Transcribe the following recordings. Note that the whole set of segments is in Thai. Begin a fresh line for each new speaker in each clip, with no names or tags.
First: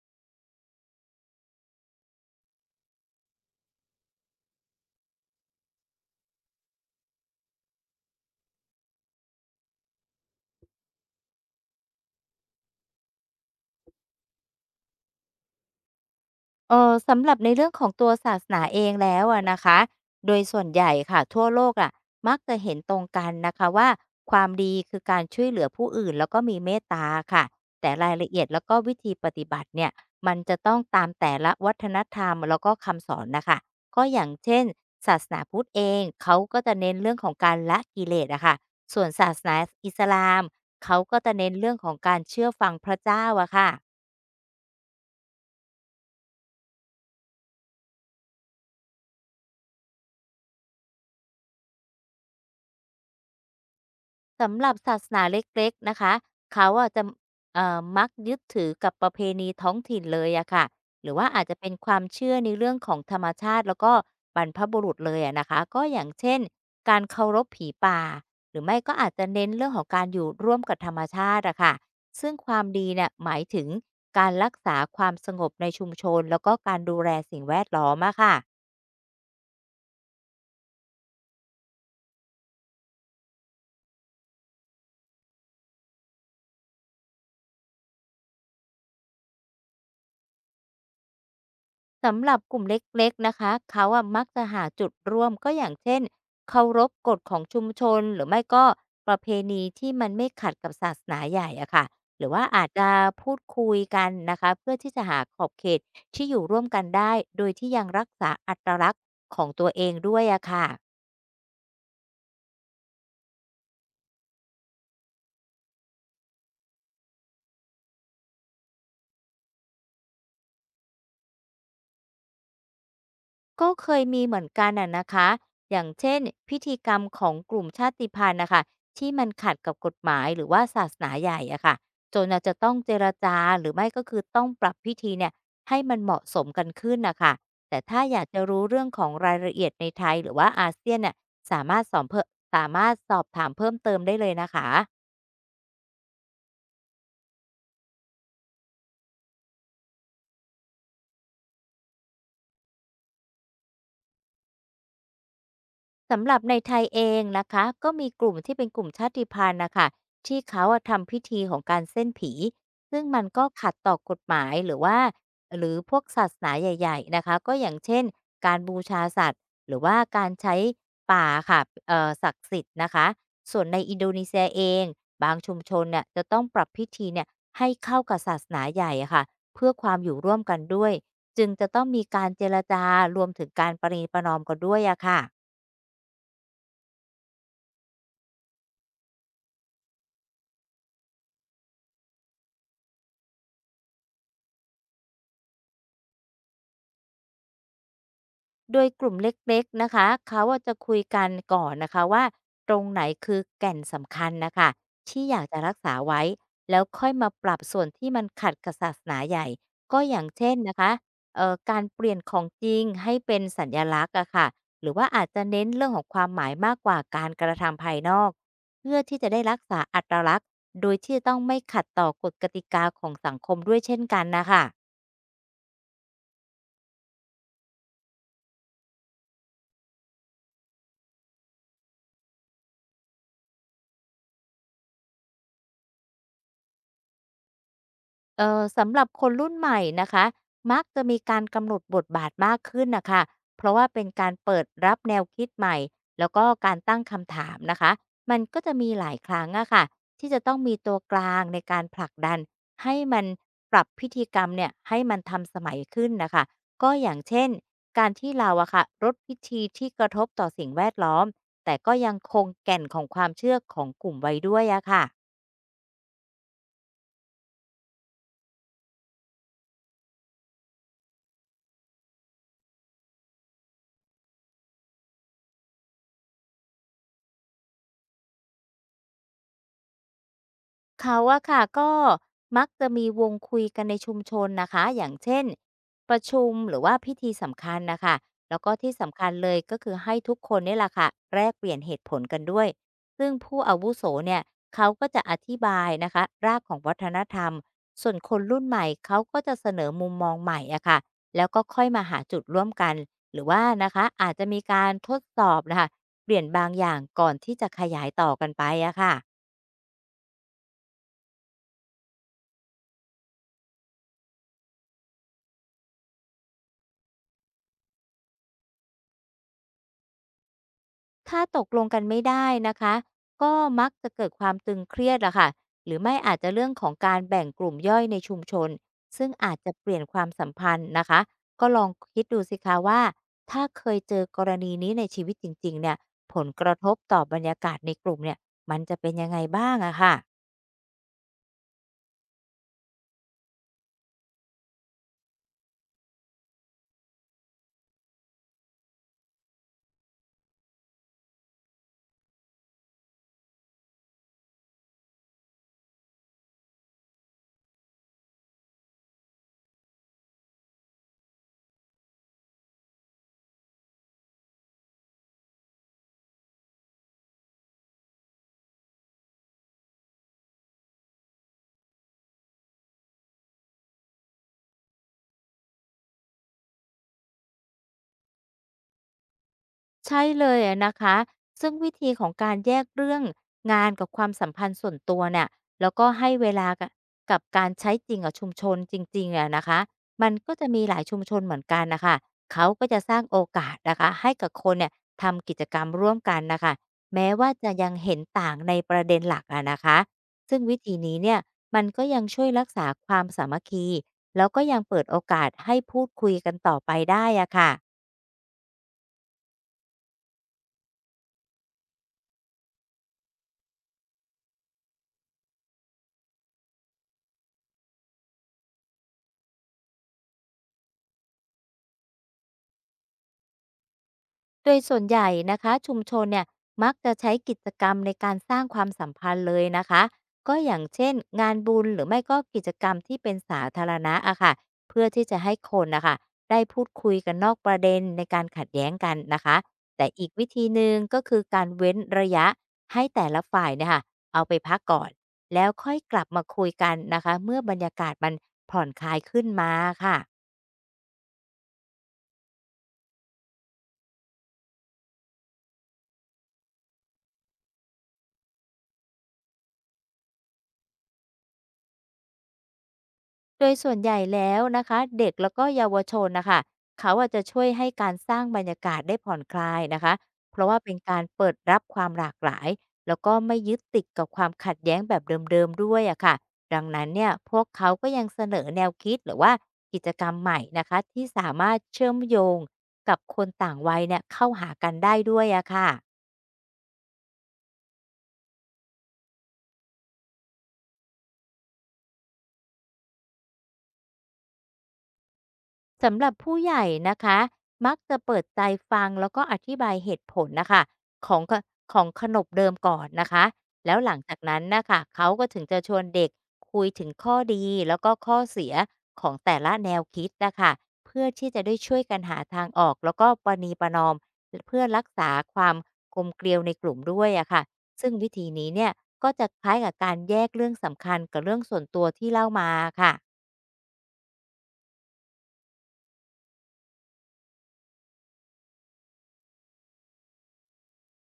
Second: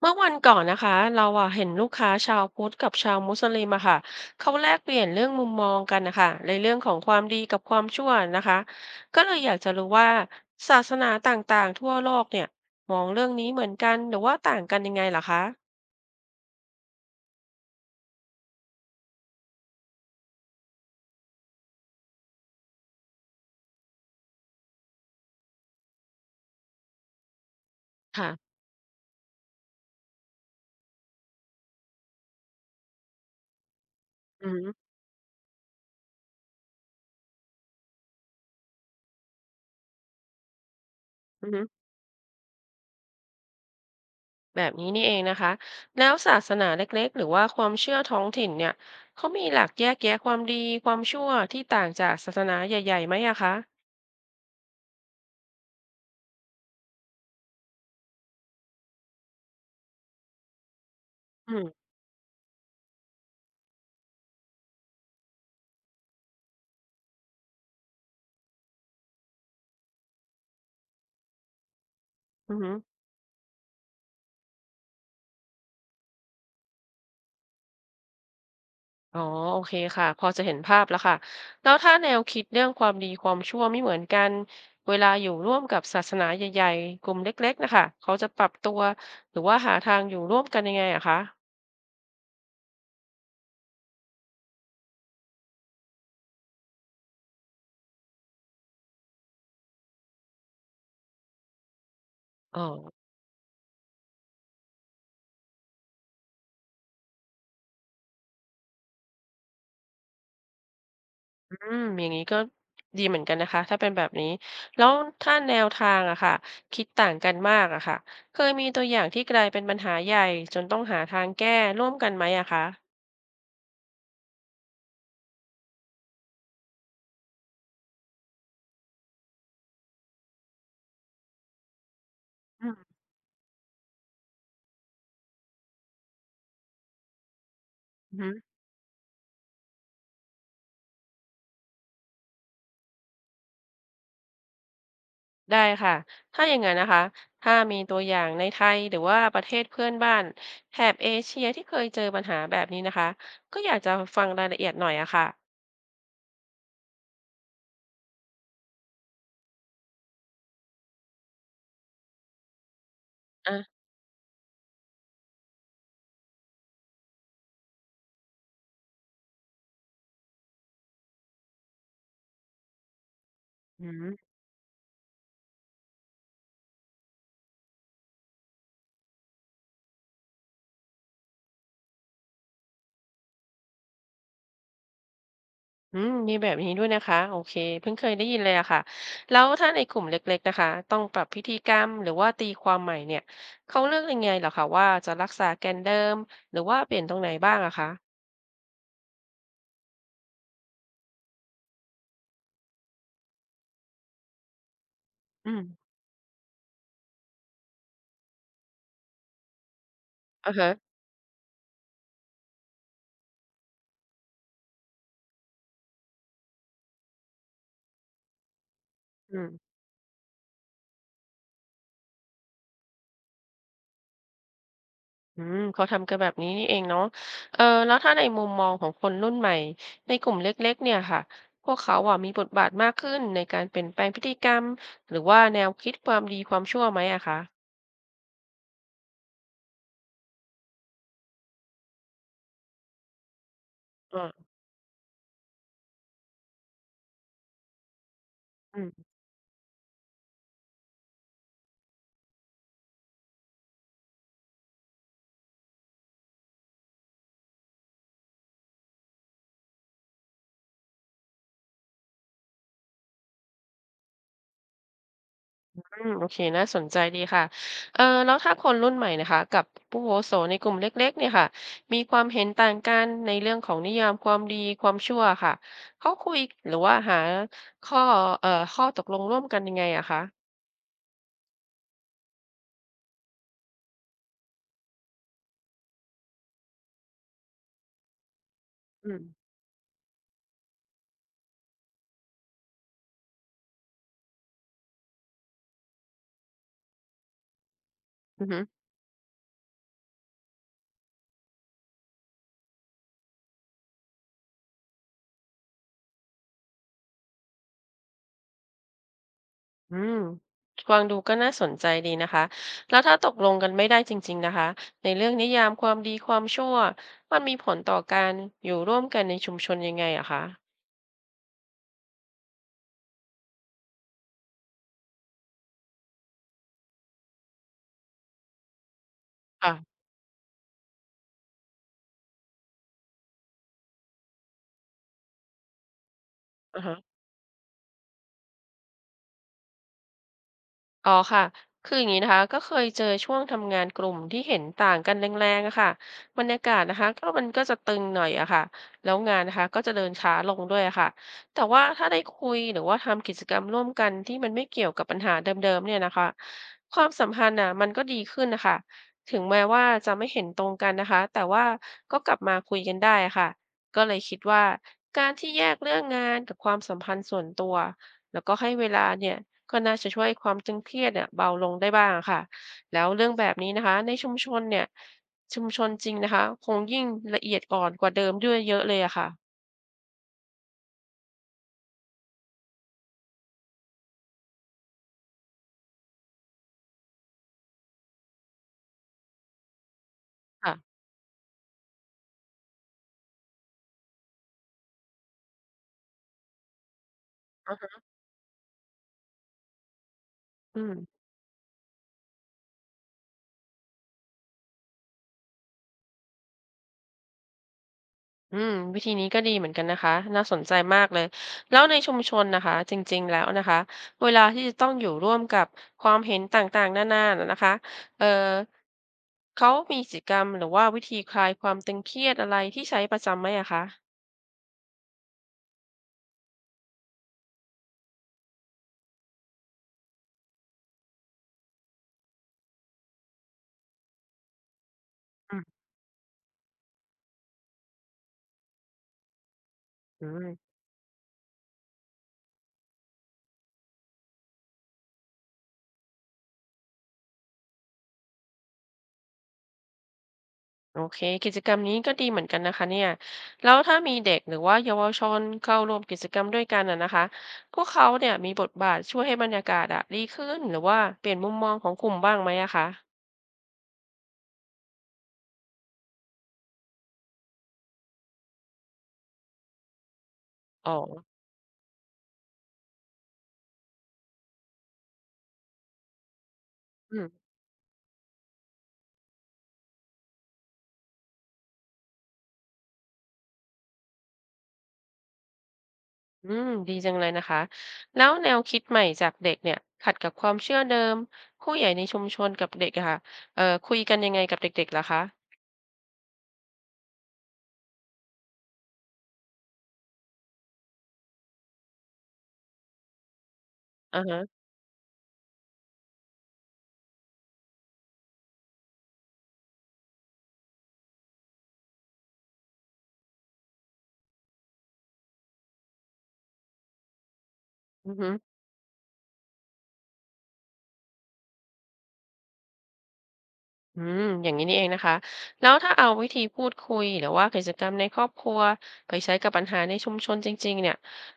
เมื่อวันก่อนนะคะเราอะเห็นลูกค้าชาวพุทธกับชาวมุสลิมอะค่ะเขาแลกเปลี่ยนเรื่องมุมมองกันนะคะในเรื่องของความดีกับความชั่วนะคะก็เลยอยากจะรู้ว่าศาสนาต่างๆทั่วโลกเนี่ยมองเรื่องนี้เหมือนกันหรือว่าต่างกันยังไงเหรอคะ
เออสำหรับในเรื่องของตัวศาสนาเองแล้วอะนะคะโดยส่วนใหญ่ค่ะทั่วโลกอะมักจะเห็นตรงกันนะคะว่าความดีคือการช่วยเหลือผู้อื่นแล้วก็มีเมตตาค่ะแต่ราย
ค่ะ
ละเอียดแล้วก็วิธีปฏิบัติเนี่ยมันจะต้องตามแต่ละวัฒนธรรมแล้วก็คำสอนนะคะก็อย่าง
อื
เช่น
ม
ศาสนาพุทธเองเขาก็จะเน้นเรื่องของการละกิเลสอะค่ะส่วนศาสนาอิสลามเขาก็จะ
อื
เน้น
ม
เรื่องของการเชื่อฟังพระเจ้าอะค่ะ
แบบนี้นี่เองนะคะแล้วศาสนาเล็กๆหรือว่าความเชื่อท้องถิ่นเนี่ยเขามีหลักแยกแยะความดีความชั่วที่ต่างจากศาสนาใหญ่ๆไหมอะคะ
สำหรับศาสนาเล็กๆนะคะเขาอะจะมักยึดถือกับประเพณีท้องถิ่นเลยอะค่ะหรือว่าอาจ
อื
จะเป็น
ม
ความเชื่อในเรื่องของธรรมชาติแล้วก็บรรพบุรุษเลยอะนะคะ ก็อย่างเช่นการเคารพผีป่าหรือไม่ก็อาจจะเน้นเรื่องของการอยู่ร่วมกับธรรมชาติอะค่ะซึ่งค
อื
วาม
ม
ดีเนี่ยหมายถึงการรักษาความสงบในชุมชนแล้วก็การดูแลสิ่งแวดล้อมอะค่ะ
อ๋อโอเคค่ะพอจะเห็นภาพแล้วค่ะแล้วถ้าแนวคิดเรื่องความดีความชั่วไม่เหมือนกันเวลาอยู่ร่วมกับศาสนาใหญ่ๆกลุ่มเล็กๆนะคะเขาจะปรับตัวหรือว่าหาทางอยู่ร่วมกันยังไงอะคะ
สำหรับกลุ่มเล็กๆนะคะ เขาอะมักจะหาจุดร่วมก็อย่างเช่นเคารพกฎของชุมชนหรือไม่ก็ประเพณีที่มันไม่ขัดกับศาสนาใหญ่อะค่ะหรือว่า
อ๋
อา
อ
จจะพูดคุยกันนะคะเพื่อที่จะหาขอบเขตที่อยู่ร่วมกันได้โดยที่ยังรักษาอัตลักษณ์ของตัวเองด้วยอะค่ะ
อืมอย่างนี้ก็ดีเหมือนกันนะคะถ้าเป็นแบบนี้แล้วถ้าแนวทางอะค่ะคิดต่างกันมากอะค่ะเคยมีตัวอย่างที่กลายเป็นปัญหาใหญ่จนต้องหาทางแก้ร่วมกันไหมอะคะ
ก็เคยมีเหมือนกันอะนะคะอย่างเช่นพิธีกรรมของกลุ่มชาติพันธุ์นะคะที่มันขัดกับกฎหมายหรือว่าศาสนาใหญ่อะค่ะจนอาจจะ
อื
ต้องเจรจาหรือไม่ก็คือต้องปรับพิธีเนี่ยให้มันเหมาะสมกันขึ้นนะคะแต่ถ้าอยาก
ม
จะรู้เรื่องของรายละเอียดในไทยหรือว่าอาเซียนเนี่ยสามารถสอบเพิ่มสามารถสอบถามเพิ่มเติมได้เลยนะคะ
ได้ค่ะถ้าอย่างนั้นนะคะถ้ามีตัวอย่างในไทยหรือว่าประเทศเพื่อนบ้านแถบเอเชียที่เคยเจอปัญหาแบบนี้นะคะก็อยากจะฟังรายละเอียดหน่อยอะค่ะ
สำหรับในไทยเองนะคะก็มีกลุ่มที่เป็นกลุ่มชาติพันธุ์นะคะที่เขาอะทำพิธีของการเส้นผีซึ่งมันก็
อ่ะ
ขัดต่อกฎหมายหรือพวกศาสนาใหญ่ๆนะคะก็อย่างเช่นการบูชาสัตว์หรือว่าการใช้ป่าค่ะศักดิ์สิทธิ์นะคะส่วนใน
อื
อิน
ม
โดนีเซียเองบางชุมชนเนี่ยจะต้องปรับพิธีเนี่ยให้เข้ากับศาสนาใหญ่อะค่ะเพื่อความอยู่ร่วมกันด้วยจึงจะต้องมีการเจรจารวมถึงการประนีประนอมกันด้วยอะค่ะ
อืมมีแบบนี้ด้วยนะคะโอเคเพิ่งเคยได้ยินเลยอะค่ะแล้วถ้าในกลุ่มเล็กๆนะคะต้องปรับพิธีกรรมหรือว่าตีความใหม่เนี่ยเขาเลือกยังไงเหรอคะว่าจะรักษาแกนเดิมหรือว่าเปลี่ยนตรงไหนบ้างอะคะ
โดยกลุ่มเล็กๆนะคะเขาอะจะคุยกันก่อนนะคะว่าตรงไหนคือแก่นสำคัญนะคะที่อยาก
อื
จะ
ม
รักษาไว้แล้วค่อยมาปรับส่วนที่มันขัดกับศาสนาใหญ่ก็อย่างเช่
อ่ะ
น
ฮะ
นะคะการเปลี่ยนของจริงให้เป็นสัญญลักษณ์อะค่ะหรือว่าอาจจะเน้นเรื่องของความหมายมากกว่าการกระทำภายนอกเพื่อที่จะ
อื
ได้
ม
รักษาอัตลักษณ์โดยที่จะต้องไม่ขัดต่อกฎกติกาของสังคมด้วยเช่นกันนะคะ
อืมเขาทำกันแบบนี้นี่เองเนาะเออแล้วถ้าในมุมมองของคนรุ่นใหม่ในกลุ่มเล็กๆเนี่ยค่ะพวกเขาอะมีบทบาทมากขึ้นในการเปลี่ยนแปลงพฤติกรรมหรือว่าแนวคิดความดีความชั่วไหมอะคะ
สำหรับคนรุ่นใหม่นะคะมักจะมีการกำหนดบทบาทมากขึ้นนะคะ เพราะว่าเป็นการ
เออ
เปิดรับแนวคิดใหม่แล้วก็การตั้งคำถามนะคะมันก็จะ
อื
มี
ม
หลายครั้งอะค่ะที่จะต้องมีตัวกลางในการผลักดันให้มันปรับพิธีกรรมเนี่ยให้มันทันสมัยขึ้นนะคะก็อย่างเช่นการที่เราอะค่ะลดพิธีที่กระทบต่อสิ่งแวดล้อมแต่ก็ยังคงแก่นของความเชื่อของกลุ่มไว้ด้วยอะค่ะ
อืมโอเคน่าสนใจดีค่ะเออแล้วถ้าคนรุ่นใหม่นะคะกับผู้อาวุโสในกลุ่มเล็กๆเนี่ยค่ะมีความเห็นต่างกันในเรื่องของนิยามความดีความชั่วค่ะเขาคุยหรือว่าหาข้อข้อตกลงร่วมกันยังไงอะคะ
เขาอะค่ะก็มักจะมีวงคุยกันในชุมชนนะคะอย่างเช่นประชุมหรือว่าพิธีสำคัญนะคะแล้วก็ที่
อื
สำ
ม
คัญเลยก็คือให้ทุกคนนี่แหละค่ะแลกเปลี่ยนเหตุผลกันด้วยซึ่งผู้อาวุโสเนี่ยเขาก็จะอธิบายนะคะรากของวัฒนธรรมส่วนคน
อื
รุ่น
ม
ใหม่เขาก็จะเสนอมุมมองใหม่อะค่ะแล้วก็ค่อยมาหาจุดร่วมกันหรือว่านะคะอาจจะมีการทดสอบนะคะเปลี่ยนบางอย่างก่อนที่จะขยายต่อกันไปอะค่ะ
อืมฟังดูก็น่าสนใจดีนะคะ แล้วถ้าตกลงกันไม่ได้จริงๆนะคะ ในเรื่องนิยามความดีความชั่วมันมีผลต่อการอยู่ร่วมกันในชุมชนยังไงอะคะ
ถ้าตกลงกันไม่ได้นะคะก็มักจะเกิดความตึงเครียดอะค่ะหรือไม่อาจจะเรื่องของการแบ่งกลุ่มย่อยในชุมชนซึ่งอาจจะเป
ค่ะ
ลี่ยนความสัมพันธ์นะคะก็ลองคิดดูสิคะว่าถ้าเคยเจอกรณีนี้ในชีวิตจริงๆเนี่ยผลกระ
อ่า
ท
ฮะ
บต่อบรรยากาศในกลุ่มเนี่ยมันจะเป็นยังไงบ้างอะค่ะ
อ๋อค่ะคืออย่างนี้นะคะก็เคยเจอช่วงทำงานกลุ่มที่เห็นต่างกันแรงๆอะค่ะบรรยากาศนะคะก็มันก็จะตึงหน่อยอะค่ะแล้วงานนะคะก็จะเดินช้าลงด้วยอะค่ะแต่ว่าถ้าได้คุยหรือว่าทำกิจกรรมร่วมกันที่มันไม่เกี่ยวกับปัญหาเดิมๆเนี่ยนะคะความสัมพันธ์อะมันก็ดีขึ้นนะคะถึงแม้ว่าจะไม่เห็นตรงกันนะคะแต่ว่าก็กลับมาคุยกันได้อะค่ะก็เลยคิดว่าการที่แยกเรื่องงานกับความสัมพันธ์ส่วนตัว แล้วก็ให้เวลาเนี่ยก็น่าจะช่วยความตึงเครียดเนี่ยเบาลงได้บ้างะค่ะแล้วเรื่องแบบนี้นะคะในชุมชนเนี่ยชุมชนจริงนะคะคงยิ่งละเอียดอ่อนกว่าเดิมด้วยเยอะเลยอะค่ะ
ใช่เลยอะนะคะซึ่งวิธีของการแยกเรื่องงานกับความสัมพันธ์ส่วนตัวเนี่ยแล้วก็ให้เวลากบกับการใช้จริงกับชุมชนจริงๆอะนะคะมันก็จะมีห
ค่ะ
ลายชุมชนเหมือนกันนะคะเขาก็จะสร้างโอกาสนะคะให้กับคนเนี่ยทำกิจกรรมร่วมกันนะคะแม้ว่าจะ
อะ
ยัง
ฮะ
เห็นต่างในประเด็นหลักอะนะคะซึ่งวิ
อื
ธี
ม
นี้เนี่ยมันก็ยังช่วยรักษาความสามัคคีแล้วก็ยังเปิดโอกาสให้พูดคุยกันต่อไปได้อะค่ะ
อืมวิธีนี้ก็ดีเหมือนกันนะคะน่าสนใจมากเลยแล้วในชุมชนนะคะจริงๆแล้วนะคะเวลาที่จะต้องอยู่ร่วมกับความเห็นต่างๆนานานะนะคะเอ่อเขามีกิจกรรมหรือว่าวิธีคลายความตึงเครียดอะไรที่ใช้ประจำไหมอะคะ
โดยส่วนใหญ่นะคะชุมชนเนี่ยมักจะใช้กิจกรรมในการสร้างความสัมพันธ์เลยนะคะก็อย่างเช่นงานบุญหรือไม่ก็กิจกรรมที่เป็นสาธารณะอะค่ะเพื่อที่จะให้
อืม
คนนะคะได้พูดคุยกันนอกประเด็นในการขัดแย้งกันนะคะแต่
อื
อีกวิ
ม
ธีหนึ่งก็คือการเว้นระยะให้แต่ละฝ่ายเนะคะเอาไปพักก่อนแล้วค่อยกลับมาคุยกันนะคะเมื่อบรรยากาศมันผ่อนคลายขึ้นมาค่ะ
โอเคกิจกรรมนี้ก็ดีเหมือนกันนะคะเนี่ยแล้วถ้ามีเด็กหรือว่าเยาวชนเข้าร่วมกิจกรรมด้วยกันอ่ะนะคะพวกเขาเนี่ยมีบทบาทช่วยให้บรรยากาศอะดีขึ้นหรือว่าเปลี่ยนมุมมองของกลุ่มบ้างไหมอะคะ
โดยส่วนใหญ่แล้วนะคะเด็กแล้วก็เยาวชนนะคะเขาอาจจะช่วยให้การสร้างบรรยากาศได้ผ่อนคลายนะคะเพราะว่า
อ๋
เป็น
อ
การเปิดรับความหลากหลายแล้วก็ไม่ยึดติดกับความขัดแย้งแบบเดิมๆด้วยอะค่ะดังนั้น
อืม
เนี่ยพวกเขาก็ยังเสนอแนวคิดหรือว่ากิจกรรมใหม่นะคะที่สามารถเชื่อมโยงกับคนต่างวัยเนี่ยเข้าหากันได้ด้วยอะค่ะ
อืมดีจังเลยนะคะแล้วแนวคิดใหม่จากเด็กเนี่ยขัดกับความเชื่อเดิมผู้ใหญ่ในชุมชนกับเด็กอะค่ะคุยกันยังไงกับเด็กๆล่ะคะ
สำหรับผู้ใหญ่นะคะมักจะเปิดใจฟังแล้วก็อธิบายเหตุผลนะคะของขของขนบเดิมก่อนนะคะแล้วหลัง
อ่า
จา
ฮะ
กนั้นนะคะเขาก็ถึงจะชวนเด็กคุยถึงข้อดีแล้วก็ข้อเสียของแต่ละแนวคิดนะคะเพื่อที่จะได้ช่วยกันหาทางออกแล้วก็ประนีประนอมเพื่อรักษาความกลมเกลียวในกลุ่มด้วยอะค่ะ
อื
ซึ่ง
อฮึ
วิธีนี้เนี่ยก็จะคล้ายกับการแยกเรื่องสำคัญกับเรื่องส่วนตัวที่เล่ามาค่ะ
อืมอย่างนี้นี่เองนะคะแล้วถ้าเอาวิธีพูดคุยหรือว่ากิจกรรมในครอบครัวไปใช้กับปัญหาในชุมชนจริงๆเนี่ย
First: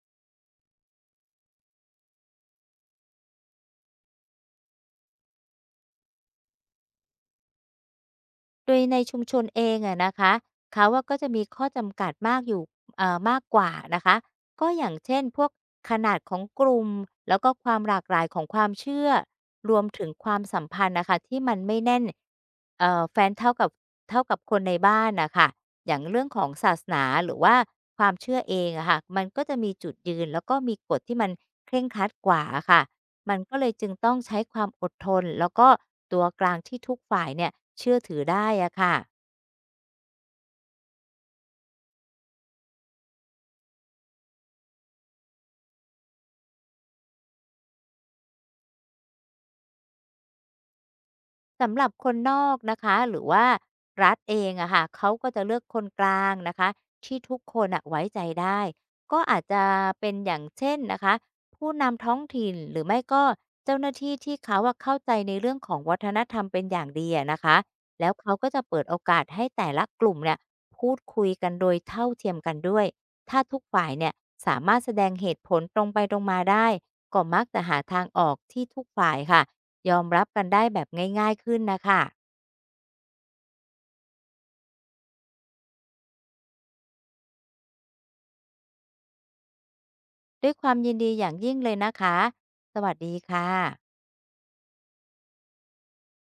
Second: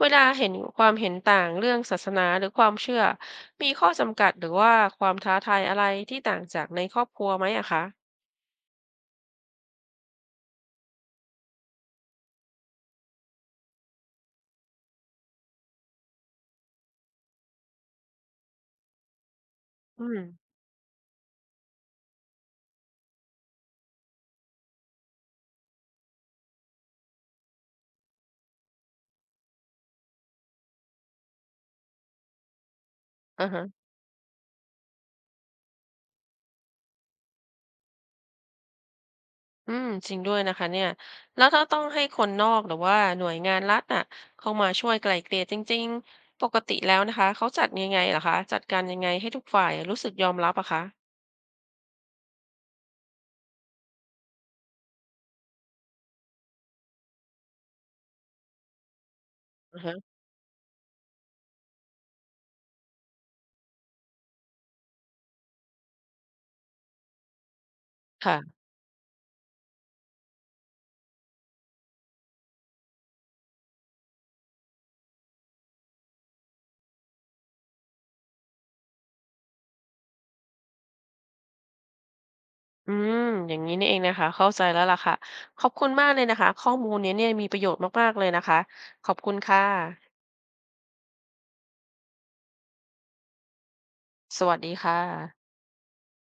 เวลาเห็นความเห็นต่างเรื่องศาสนาหรือความเชื่อมีข้อจำกัดหรือว่าความท้าทายอะไรที่ต่างจากในครอบครัวไหมอะคะ
โดยในชุมชนเองอะนะคะเขาอะก็จะมีข้อจำกัดมากอยู่มากกว่านะคะก็อย่างเช่นพวกขนาดของกลุ่มแล้วก็ความหลากหลายของความเชื่อรวมถึ
อื
ง
ม
ความสัมพันธ์นะคะที่มันไม่แน่นแฟนเท่ากับคนในบ้านนะคะอย่างเรื่องของศาสนาหรือว่าความเชื่อเองอะค่ะมันก็จะมีจุดยืนแล้วก็มีกฎที่มันเคร่งครัดกว่าค่ะ มัน
อ่า
ก็
ฮะ
เลยจึงต้องใช้ความอดทนแล้วก็ตัวกลางที่ทุกฝ่ายเนี่ยเชื่อถือได้อะค่ะ
อืมจริงด้วยนะคะเนี่ยแล้วถ้าต้องให้คนนอกหรือว่าหน่วยงานรัฐน่ะเข้ามาช่วยไกล่เกลี่ยจริงๆปกติแล้วนะคะเขาจัดยังไงเหรอคะจัดการยังไงให้ทุกฝ่ายรู้สึกยอมรับอะคะ
สำหรับคนนอกนะคะหรือว่ารัฐเองอะค่ะเขาก็จะเลือกคนกลางนะคะที่ทุกคนอะไว้ใจได้ก็อาจจะ
อือฮ
เป็นอย่างเช่นนะคะผู้นำท้องถิ่นหรือไม่ก็เจ้าหน้าที่ที่เขาอะเข้าใจในเรื่องของวัฒนธรรมเป็นอย่างดีอะนะคะแล้วเขา
ะ
ก็จะเปิดโอกาสให้แต่ละกลุ่มเนี่ยพูดคุยกันโดยเท่าเทียมกันด้วยถ้าทุกฝ่ายเนี่ยสามารถแสดงเหตุผลตรงไปตรงมาได้ก็มักจะหาทางออกที่ทุกฝ่ายค่ะ ยอมรับกันได้แบบง่ายๆขึ้นนะคะ
อืมอย่างนี้นี่เองนะคะเข้าใจแล้วล่ะค่ะขอบคุณมากเลยนะคะข้อมูลเนี้ยเนี่ยมีประโยชน์มากๆเลยนะคะขอบคุณค่ะ
ด้วยความยินดีอย่างยิ่งเลยนะคะสวัสดีค่ะ
สวัสดีค่ะ